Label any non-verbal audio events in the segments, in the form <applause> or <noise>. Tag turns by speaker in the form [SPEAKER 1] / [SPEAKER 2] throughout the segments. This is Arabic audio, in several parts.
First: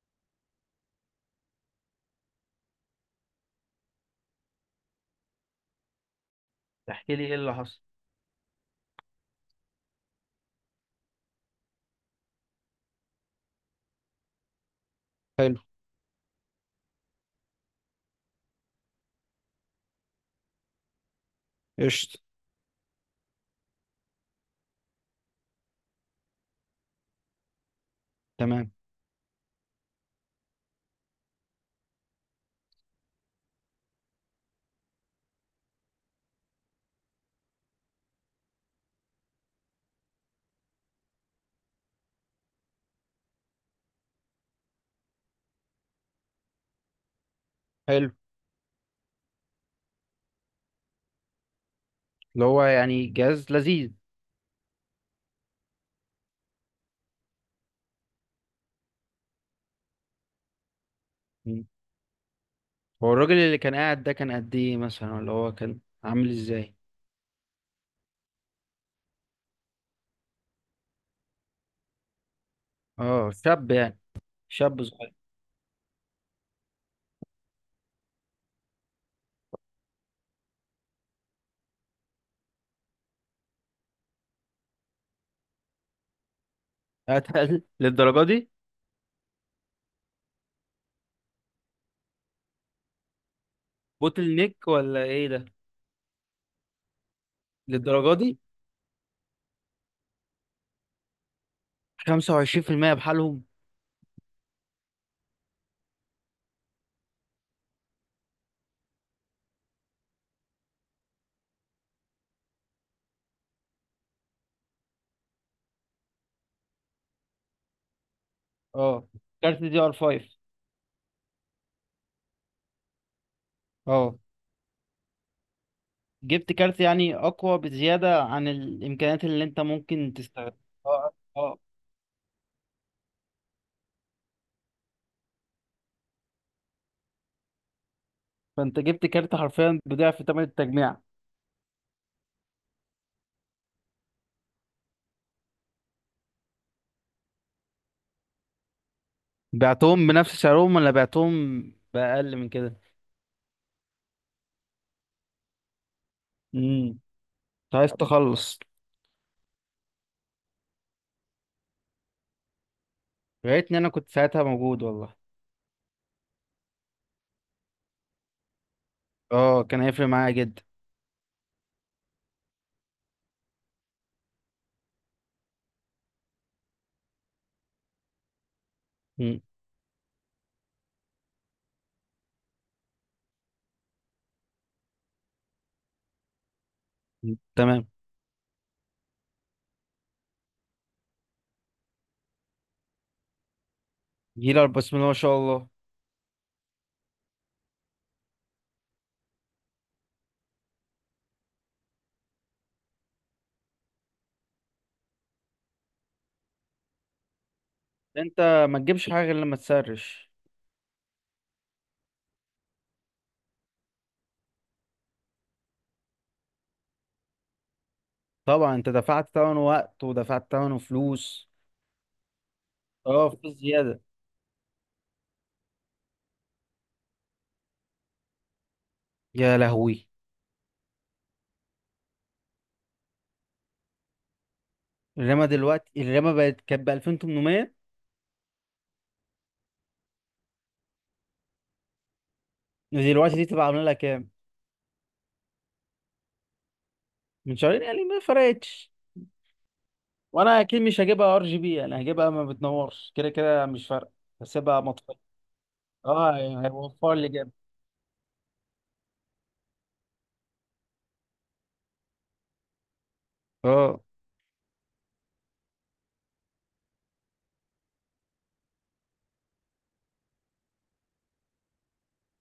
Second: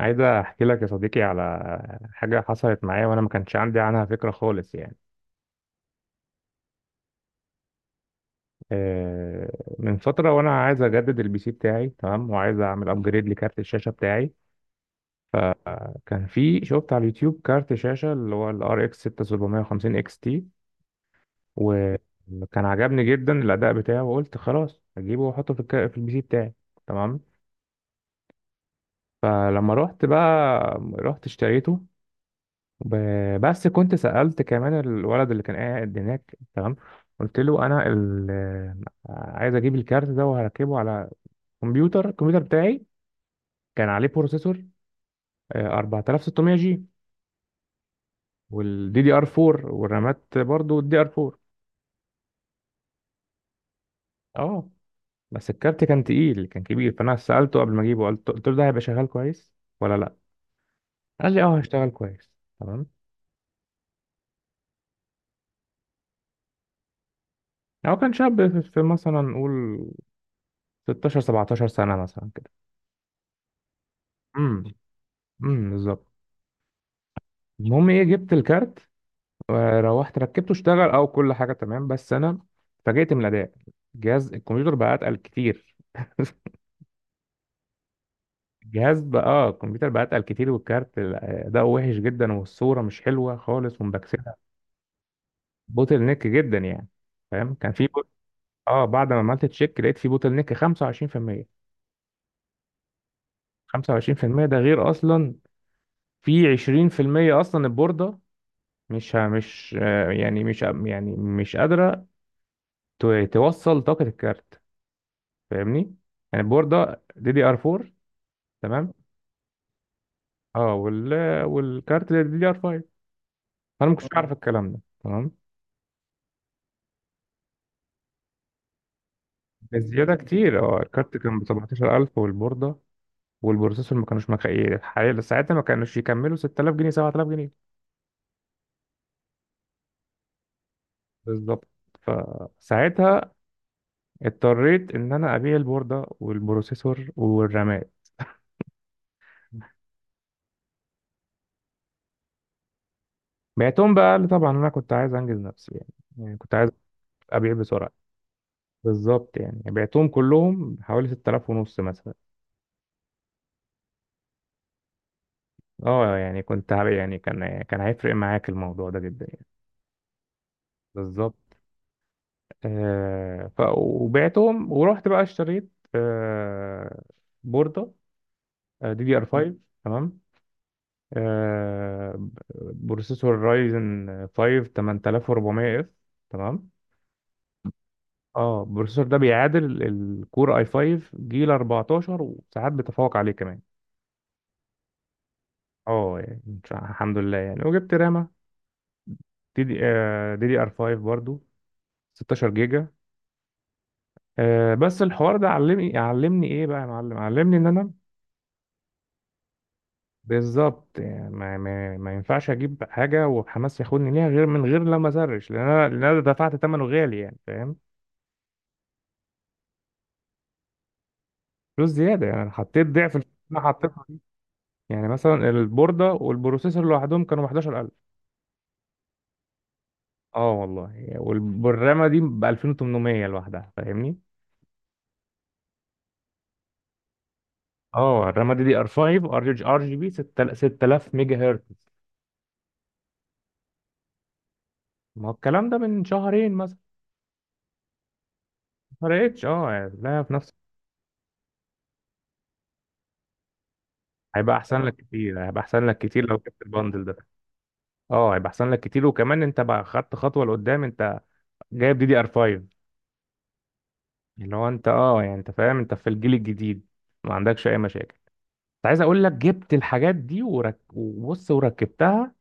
[SPEAKER 1] عايز احكي لك يا صديقي على حاجه حصلت معايا وانا ما كانش عندي عنها فكره خالص يعني.
[SPEAKER 2] تحكي لي ايه اللي حصل؟
[SPEAKER 1] آه، من فتره وانا عايز اجدد البي سي بتاعي، تمام. وعايز اعمل ابجريد لكارت الشاشه بتاعي،
[SPEAKER 2] حلو.
[SPEAKER 1] فكان في، شفت على اليوتيوب كارت شاشه اللي هو الار اكس 6750 اكس تي،
[SPEAKER 2] قشطة.
[SPEAKER 1] وكان عجبني جدا الاداء بتاعه. وقلت خلاص اجيبه واحطه في البي سي بتاعي، تمام.
[SPEAKER 2] تمام.
[SPEAKER 1] فلما رحت بقى، رحت اشتريته، بس كنت سألت كمان الولد اللي كان قاعد هناك، تمام. قلت له انا عايز اجيب الكارت ده وهركبه على الكمبيوتر بتاعي. كان عليه بروسيسور، 4600 جي،
[SPEAKER 2] حلو.
[SPEAKER 1] والدي دي ار 4، والرامات برضو الدي ار 4.
[SPEAKER 2] اللي هو يعني جهاز لذيذ.
[SPEAKER 1] اه، بس الكارت كان تقيل، كان كبير. فانا سألته قبل ما اجيبه، قلت له ده هيبقى شغال كويس ولا لا؟ قال لي اه،
[SPEAKER 2] مم.
[SPEAKER 1] هيشتغل كويس، تمام.
[SPEAKER 2] هو الراجل اللي كان قاعد ده كان قد ايه مثلا، ولا هو كان عامل ازاي؟
[SPEAKER 1] هو كان شاب، في مثلا نقول 16 17 سنة مثلا كده.
[SPEAKER 2] اه، شاب يعني.
[SPEAKER 1] امم
[SPEAKER 2] شاب صغير.
[SPEAKER 1] بالظبط. المهم ايه، جبت الكارت وروحت ركبته، اشتغل او كل حاجه تمام، بس انا اتفاجئت من الاداء. الكمبيوتر بقى اتقل كتير.
[SPEAKER 2] اتقل <laughs> للدرجة دي؟
[SPEAKER 1] <laughs> الجهاز بقى اه الكمبيوتر بقى اتقل كتير، والكارت اداؤه وحش جدا، والصوره مش حلوه خالص ومبكسله.
[SPEAKER 2] بوتل نيك ولا ايه ده؟
[SPEAKER 1] بوتل نيك جدا يعني، فاهم؟
[SPEAKER 2] للدرجة دي؟
[SPEAKER 1] اه، بعد ما عملت تشيك لقيت في بوتل نيك 25%.
[SPEAKER 2] 25% بحالهم؟
[SPEAKER 1] 25% ده غير اصلا، في 20% اصلا البورده مش ه- مش آه، يعني مش قادره توصل طاقه الكارت، فاهمني؟ يعني البورده دي دي ار 4، تمام.
[SPEAKER 2] اه، كارت دي ار 5.
[SPEAKER 1] اه وال والكارت دي دي ار 5، فانا ما كنتش
[SPEAKER 2] اه،
[SPEAKER 1] اعرف الكلام ده، تمام.
[SPEAKER 2] جبت كارت يعني اقوى بزيادة عن الامكانيات اللي انت ممكن
[SPEAKER 1] الزياده
[SPEAKER 2] تستخدمها.
[SPEAKER 1] كتير، اه.
[SPEAKER 2] اه
[SPEAKER 1] الكارت كان
[SPEAKER 2] اه
[SPEAKER 1] ب
[SPEAKER 2] آه.
[SPEAKER 1] 17000، والبورده والبروسيسور ما كانوش مكفيين، حاليا ساعتها ما كانوش يكملوا 6000 جنيه 7000 جنيه.
[SPEAKER 2] فانت جبت كارت حرفيا بضعف ثمن التجميع.
[SPEAKER 1] بالظبط. فساعتها اضطريت ان انا ابيع البورده والبروسيسور والرامات.
[SPEAKER 2] بعتهم بنفس سعرهم، ولا بعتهم بأقل من كده؟
[SPEAKER 1] بعتهم بقى لي طبعا، انا كنت عايز انجز نفسي يعني، يعني كنت عايز
[SPEAKER 2] امم.
[SPEAKER 1] ابيع
[SPEAKER 2] انت عايز
[SPEAKER 1] بسرعه.
[SPEAKER 2] تخلص.
[SPEAKER 1] بالظبط. يعني بعتهم كلهم حوالي 6000 ونص مثلا.
[SPEAKER 2] يا ريتني انا كنت ساعتها موجود والله.
[SPEAKER 1] اه، يعني يعني كان هيفرق معاك الموضوع ده جدا يعني.
[SPEAKER 2] اه، كان هيفرق معايا جدا.
[SPEAKER 1] بالظبط. آه ف وبعتهم ورحت بقى اشتريت، بوردة دي دي ار
[SPEAKER 2] مم.
[SPEAKER 1] 5، تمام. بروسيسور رايزن 5 8400 اف، تمام.
[SPEAKER 2] تمام.
[SPEAKER 1] اه، البروسيسور ده بيعادل الكور اي 5 جيل 14، وساعات بيتفوق عليه كمان.
[SPEAKER 2] جيلر، بسم الله ما شاء الله.
[SPEAKER 1] اه يعني الحمد لله يعني. وجبت رامة دي دي دي ار 5 برضو، 16 جيجا. بس الحوار ده علمني، علمني ايه بقى يا معلم، علمني ان انا،
[SPEAKER 2] انت ما تجيبش حاجه غير لما تسرش.
[SPEAKER 1] بالظبط، يعني ما ينفعش اجيب حاجه وحماس ياخدني ليها غير من غير لما اسرش. لان انا دفعت ثمنه غالي يعني، فاهم؟
[SPEAKER 2] طبعا انت دفعت ثمن وقت ودفعت ثمن فلوس.
[SPEAKER 1] فلوس زياده يعني، انا حطيت ضعف الفلوس
[SPEAKER 2] اه، فلوس
[SPEAKER 1] اللي انا
[SPEAKER 2] زياده.
[SPEAKER 1] حطيتها دي. يعني مثلا البورده والبروسيسور لوحدهم كانوا ب 11000،
[SPEAKER 2] يا لهوي.
[SPEAKER 1] اه والله. والرامه دي ب 2800 لوحدها، فاهمني؟
[SPEAKER 2] الرما دلوقتي، الرما بقت كانت ب 2800؟
[SPEAKER 1] اه، الرامه دي دي ار 5، ار جي بي 6000 ميجا هرتز.
[SPEAKER 2] ودلوقتي دي تبقى عامله لها كام؟
[SPEAKER 1] ما هو الكلام ده من شهرين مثلا.
[SPEAKER 2] من شهرين يعني ما فرقتش.
[SPEAKER 1] ما فرقتش اه، يعني لا، في نفس.
[SPEAKER 2] وانا اكيد مش هجيبها ار جي بي، انا هجيبها ما بتنورش كده كده مش فارقه.
[SPEAKER 1] هيبقى
[SPEAKER 2] هسيبها
[SPEAKER 1] احسن لك
[SPEAKER 2] مطفيه.
[SPEAKER 1] كتير، هيبقى احسن لك كتير لو
[SPEAKER 2] اه
[SPEAKER 1] جبت
[SPEAKER 2] يعني
[SPEAKER 1] الباندل
[SPEAKER 2] هيوفر
[SPEAKER 1] ده.
[SPEAKER 2] لي جامد.
[SPEAKER 1] اه، هيبقى احسن لك كتير. وكمان انت بقى خدت خطوه لقدام، انت جايب دي دي ار 5،
[SPEAKER 2] اه،
[SPEAKER 1] اللي هو انت اه، يعني انت فاهم، انت في الجيل الجديد ما عندكش اي مشاكل. كنت عايز اقول لك، جبت الحاجات دي وبص وركبتها،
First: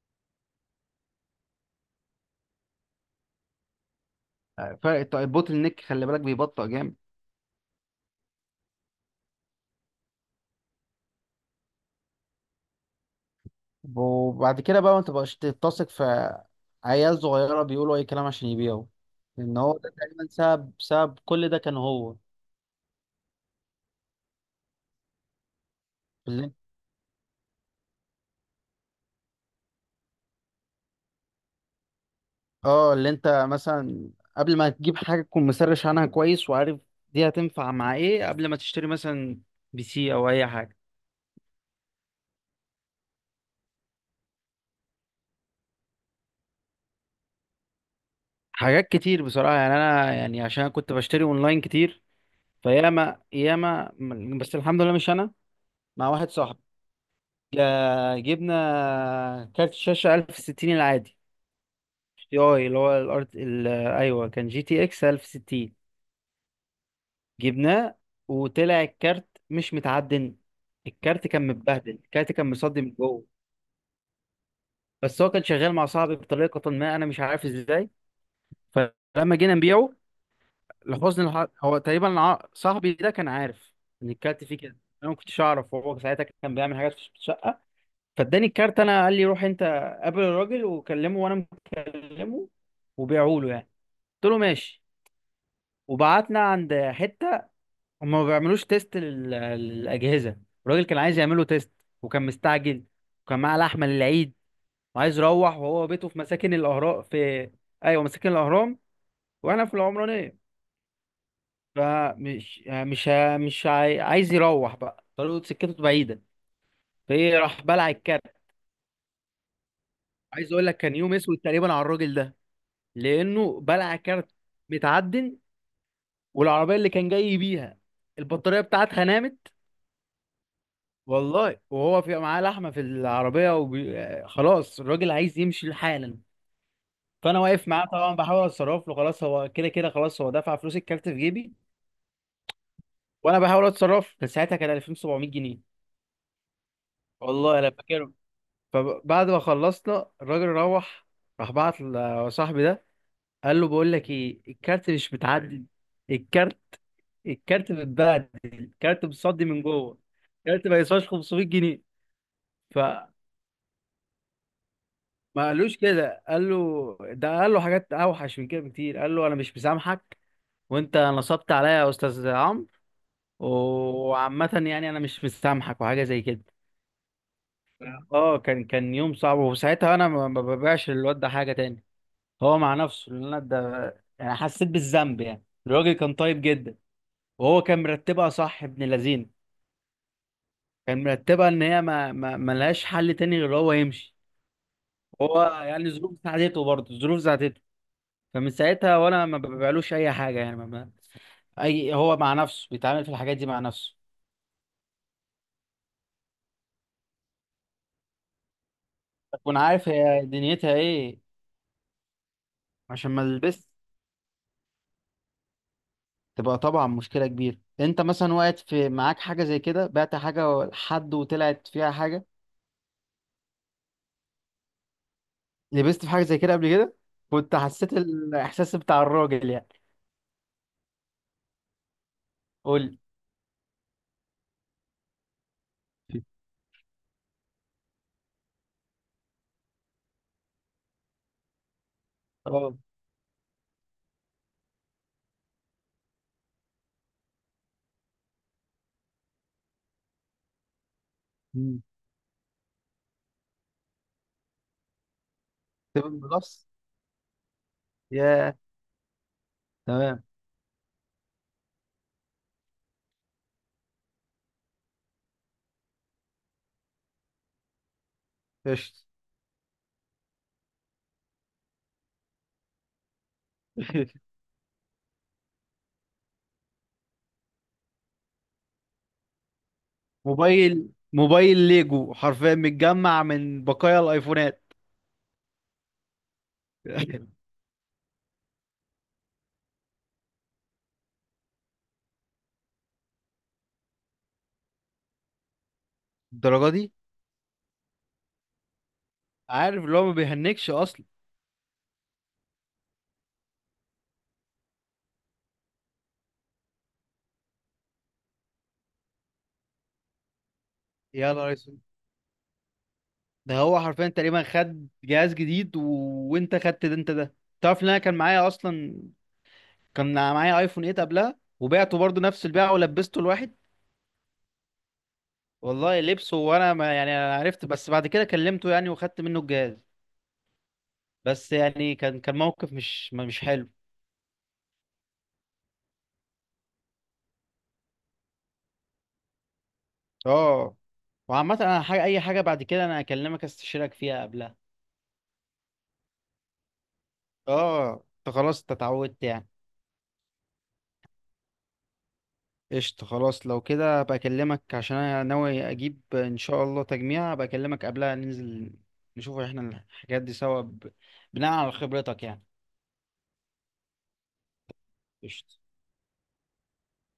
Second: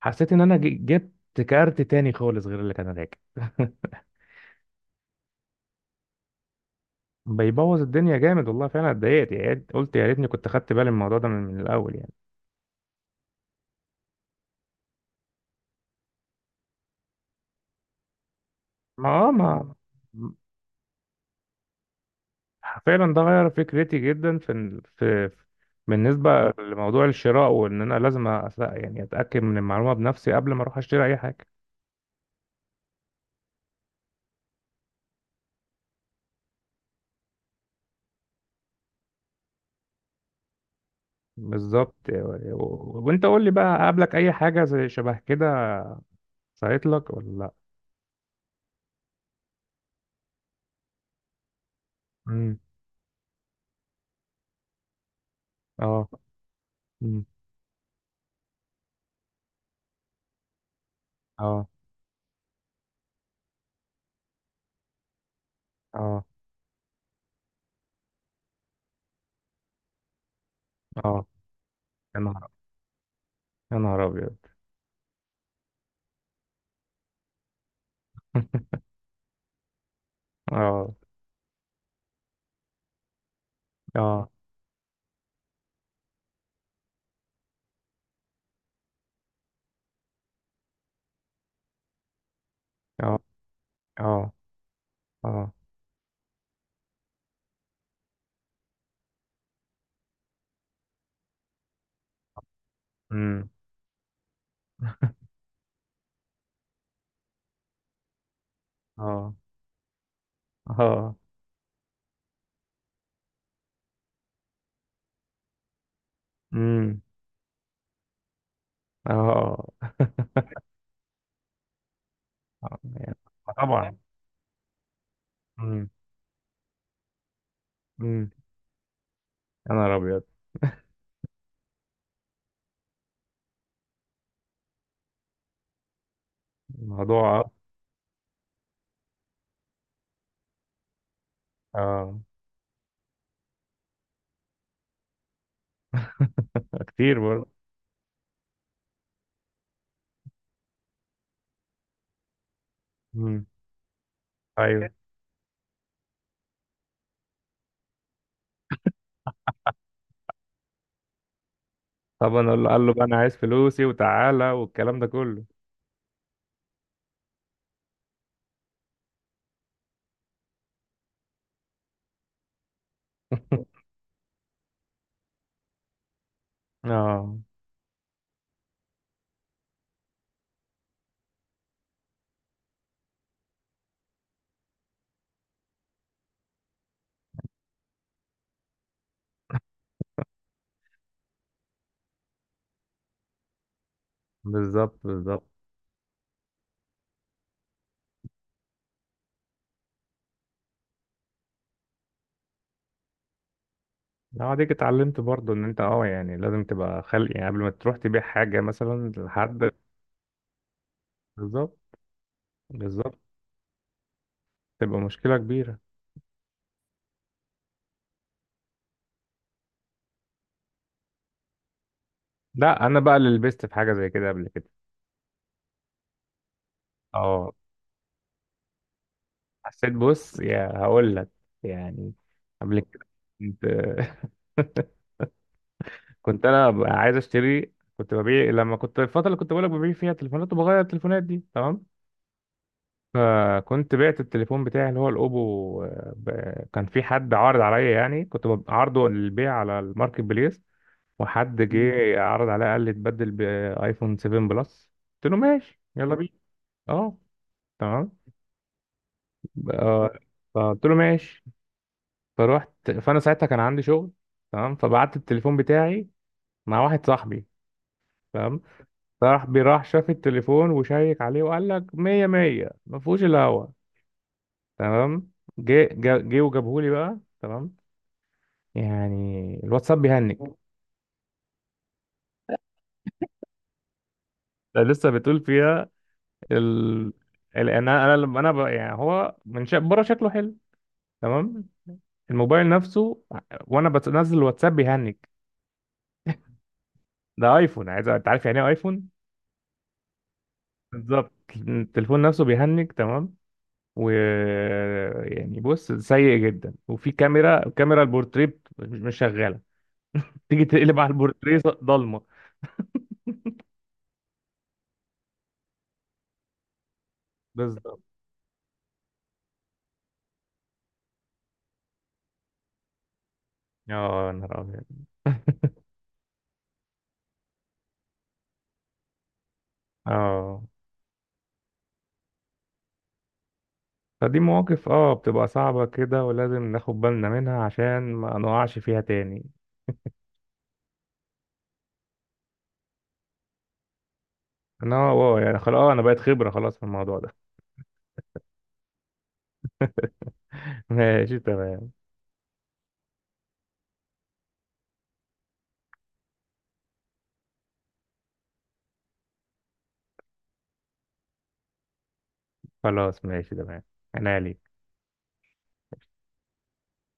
[SPEAKER 1] حسيت ان انا جبت كارت تاني خالص غير اللي كان راكب. <laughs>
[SPEAKER 2] فرق البوتل نيك خلي بالك بيبطئ جامد.
[SPEAKER 1] بيبوظ الدنيا جامد والله، فعلا اتضايقت. قلت يا ريتني كنت خدت بالي من الموضوع ده من الاول يعني.
[SPEAKER 2] وبعد كده بقى ما تبقاش تتسق في عيال صغيره بيقولوا اي كلام عشان يبيعوا.
[SPEAKER 1] ما اه
[SPEAKER 2] لان
[SPEAKER 1] ما
[SPEAKER 2] هو ده تقريبا سبب سبب كل ده كان هو.
[SPEAKER 1] فعلا ده غير فكرتي جدا في، بالنسبة
[SPEAKER 2] اللي انت
[SPEAKER 1] لموضوع الشراء، وإن أنا لازم يعني أتأكد من المعلومة بنفسي قبل ما أروح أشتري أي حاجة.
[SPEAKER 2] اه اللي انت مثلا قبل ما تجيب حاجه تكون مسرش عنها كويس وعارف دي هتنفع مع ايه قبل ما تشتري مثلا بي سي او اي حاجه.
[SPEAKER 1] بالظبط. وأنت قول لي بقى، قابلك أي حاجة زي شبه كده، صارت لك ولا لأ؟
[SPEAKER 2] حاجات كتير بصراحة، يعني أنا يعني عشان كنت بشتري أونلاين كتير.
[SPEAKER 1] مم.
[SPEAKER 2] فياما ياما. بس الحمد لله مش أنا،
[SPEAKER 1] أه.
[SPEAKER 2] مع واحد صاحبي.
[SPEAKER 1] مم.
[SPEAKER 2] جبنا كارت شاشة 1060 العادي،
[SPEAKER 1] أه،
[SPEAKER 2] تي أي. اللي هو الأرت أيوه، كان جي تي إكس 1060.
[SPEAKER 1] أه،
[SPEAKER 2] جبناه، وطلع الكارت مش متعدل.
[SPEAKER 1] أه.
[SPEAKER 2] الكارت كان متبهدل،
[SPEAKER 1] يا
[SPEAKER 2] الكارت
[SPEAKER 1] نهار
[SPEAKER 2] كان مصدي من جوه.
[SPEAKER 1] يا نهار أبيض.
[SPEAKER 2] بس هو كان شغال مع صاحبي بطريقة ما أنا مش عارف إزاي.
[SPEAKER 1] <laughs>
[SPEAKER 2] فلما جينا نبيعه،
[SPEAKER 1] أه،
[SPEAKER 2] لحسن الحظ هو تقريبا صاحبي ده كان عارف ان
[SPEAKER 1] أه،
[SPEAKER 2] الكارت فيه كده. انا ما كنتش اعرف، وهو ساعتها كان بيعمل حاجات في الشقه. فاداني الكارت انا، قال لي روح انت قابل الراجل وكلمه، وانا مكلمه،
[SPEAKER 1] أه،
[SPEAKER 2] وبيعوا له يعني. قلت
[SPEAKER 1] أه،
[SPEAKER 2] له ماشي.
[SPEAKER 1] أه.
[SPEAKER 2] وبعتنا عند حته هم ما بيعملوش تيست للاجهزه. الراجل كان عايز يعمله تيست، وكان مستعجل، وكان
[SPEAKER 1] مم.
[SPEAKER 2] معاه لحمه للعيد وعايز يروح، وهو بيته في مساكن الاهرام في، ايوه، مساكن الاهرام.
[SPEAKER 1] أه،
[SPEAKER 2] واحنا في العمرانيه.
[SPEAKER 1] أه.
[SPEAKER 2] فمش يعني مش ه- مش عاي- عايز يروح، بقى طريقه سكته بعيده.
[SPEAKER 1] مم.
[SPEAKER 2] فايه، راح بلع الكارت.
[SPEAKER 1] أه. <laughs>
[SPEAKER 2] عايز اقول لك كان يوم اسود تقريبا على الراجل ده.
[SPEAKER 1] آه. يعني،
[SPEAKER 2] لانه
[SPEAKER 1] طبعا.
[SPEAKER 2] بلع كارت متعدن، والعربيه اللي كان جاي بيها
[SPEAKER 1] مم.
[SPEAKER 2] البطاريه بتاعتها نامت.
[SPEAKER 1] يا نهار ابيض.
[SPEAKER 2] والله، وهو في معاه لحمه في العربيه وبي... آه، خلاص الراجل عايز يمشي حالا. فانا
[SPEAKER 1] الموضوع،
[SPEAKER 2] واقف معاه طبعا بحاول اتصرف له. خلاص هو كده كده، خلاص هو دفع فلوس الكارت في جيبي
[SPEAKER 1] اه،
[SPEAKER 2] وانا بحاول اتصرف له. كان ساعتها كان 2700 جنيه،
[SPEAKER 1] كتير برضه.
[SPEAKER 2] والله انا فاكر. فبعد ما خلصنا الراجل روح، راح بعت لصاحبي ده
[SPEAKER 1] مم.
[SPEAKER 2] قال له بقول لك ايه،
[SPEAKER 1] ايوه.
[SPEAKER 2] الكارت مش متعدل. الكارت الكارت متبهدل، الكارت متصدي من جوه. الكارت ما يسواش 500 جنيه.
[SPEAKER 1] طبعا. قال له بقى،
[SPEAKER 2] فما
[SPEAKER 1] انا عايز فلوسي وتعالى والكلام ده كله.
[SPEAKER 2] قالوش كده. قال له ده، قال له حاجات اوحش من كده بكتير، قال له انا مش مسامحك، وانت نصبت عليا يا استاذ عمرو.
[SPEAKER 1] <laughs>
[SPEAKER 2] وعامة يعني انا مش مسامحك وحاجه زي كده.
[SPEAKER 1] اه،
[SPEAKER 2] اه، كان يوم صعب. وساعتها انا ما ببيعش للواد ده حاجه تاني. هو مع نفسه، لان انا ده يعني حسيت بالذنب. يعني الراجل كان طيب جدا، وهو كان مرتبها صح ابن لذينه. كان مرتبها ان هي ما لهاش حل تاني غير هو يمشي.
[SPEAKER 1] بالظبط،
[SPEAKER 2] هو
[SPEAKER 1] بالظبط.
[SPEAKER 2] يعني الظروف ساعدته، برضه الظروف ساعدته. فمن ساعتها وانا ما ببيعلوش اي حاجه يعني ما ما اي، هو مع نفسه بيتعامل في الحاجات دي مع نفسه.
[SPEAKER 1] لو عليك اتعلمت برضه ان انت اه، يعني لازم تبقى خلق يعني قبل ما تروح تبيع حاجه مثلا
[SPEAKER 2] اكون
[SPEAKER 1] لحد.
[SPEAKER 2] عارف هي دنيتها ايه
[SPEAKER 1] بالظبط،
[SPEAKER 2] عشان
[SPEAKER 1] بالظبط.
[SPEAKER 2] ما البس.
[SPEAKER 1] تبقى مشكله كبيره.
[SPEAKER 2] تبقى طبعا مشكله كبيره. انت مثلا وقعت في معاك حاجه زي كده، بعت حاجه لحد وطلعت فيها حاجه.
[SPEAKER 1] لا، انا بقى اللي لبست في حاجه زي كده قبل كده.
[SPEAKER 2] لبست في حاجه زي كده قبل كده.
[SPEAKER 1] اه،
[SPEAKER 2] كنت حسيت الاحساس بتاع الراجل يعني.
[SPEAKER 1] حسيت. بص يا، هقول لك يعني. قبل
[SPEAKER 2] قول
[SPEAKER 1] كده كنت، <laughs>
[SPEAKER 2] لي.
[SPEAKER 1] كنت انا عايز اشتري، كنت ببيع لما كنت، الفتره اللي كنت بقولك ببيع فيها تليفونات وبغير التليفونات دي، تمام.
[SPEAKER 2] اه.
[SPEAKER 1] فكنت بعت التليفون بتاعي اللي هو الاوبو، كان في حد عارض عليا يعني، كنت عارضه للبيع على الماركت بليس. وحد
[SPEAKER 2] مم.
[SPEAKER 1] جه عرض عليا، قال لي اتبدل بايفون 7 بلس. قلت له ماشي يلا
[SPEAKER 2] تمام
[SPEAKER 1] بينا.
[SPEAKER 2] بلس.
[SPEAKER 1] اه، تمام.
[SPEAKER 2] يا.
[SPEAKER 1] ب- آه،
[SPEAKER 2] تمام.
[SPEAKER 1] فقلت له ماشي. فروحت، فانا ساعتها كان عندي شغل، تمام. فبعت التليفون بتاعي مع واحد صاحبي، تمام.
[SPEAKER 2] قشطة.
[SPEAKER 1] بيراح شاف التليفون وشيك عليه وقال لك مية مية، ما فيهوش الا هوا،
[SPEAKER 2] <laughs>
[SPEAKER 1] تمام. جه وجابهولي بقى، تمام. يعني الواتساب بيهنج.
[SPEAKER 2] موبايل ليجو حرفيا متجمع من بقايا الايفونات.
[SPEAKER 1] ده لسه بتقول فيها، ال...
[SPEAKER 2] <laughs>
[SPEAKER 1] انا لما انا يعني هو بره شكله حلو، تمام. الموبايل نفسه، وانا بنزل الواتساب بيهنج.
[SPEAKER 2] الدرجه دي؟
[SPEAKER 1] ده ايفون، عايز، انت عارف يعني ايه ايفون.
[SPEAKER 2] عارف اللي هو ما بيهنكش اصلا.
[SPEAKER 1] بالظبط. التليفون نفسه بيهنج، تمام. و يعني بص، سيء جدا. وفي كاميرا، البورتريه مش شغاله. تيجي تقلب على
[SPEAKER 2] يا نهار
[SPEAKER 1] البورتريه،
[SPEAKER 2] اسود.
[SPEAKER 1] ضلمه.
[SPEAKER 2] ده هو حرفيا تقريبا خد جهاز جديد وانت خدت ده، انت ده تعرف ان انا
[SPEAKER 1] بالظبط.
[SPEAKER 2] كان معايا اصلا. كان معايا ايفون 8 قبلها، وبعته برضه نفس البيعه ولبسته.
[SPEAKER 1] اه، يا نهار ابيض.
[SPEAKER 2] والله لبسه، وانا ما، يعني انا عرفت بس بعد كده كلمته يعني وخدت منه الجهاز.
[SPEAKER 1] اه،
[SPEAKER 2] بس يعني كان موقف مش حلو.
[SPEAKER 1] فدي مواقف بتبقى صعبة كده، ولازم ناخد بالنا منها عشان ما نقعش فيها تاني.
[SPEAKER 2] اه. وعامة انا حاجة، اي حاجة بعد كده انا اكلمك استشيرك فيها قبلها.
[SPEAKER 1] انا اه، يعني خلاص، انا بقيت خبرة خلاص في الموضوع ده.
[SPEAKER 2] اه، انت خلاص، انت اتعودت يعني.
[SPEAKER 1] <laughs> ماشي، تمام.
[SPEAKER 2] قشطة. خلاص، لو كده هبقى اكلمك عشان انا ناوي اجيب ان شاء الله تجميع، هبقى اكلمك قبلها ننزل نشوف احنا الحاجات دي سوا بناء على خبرتك يعني.
[SPEAKER 1] خلاص، ماشي، تمام. انا ليك.
[SPEAKER 2] قشطة.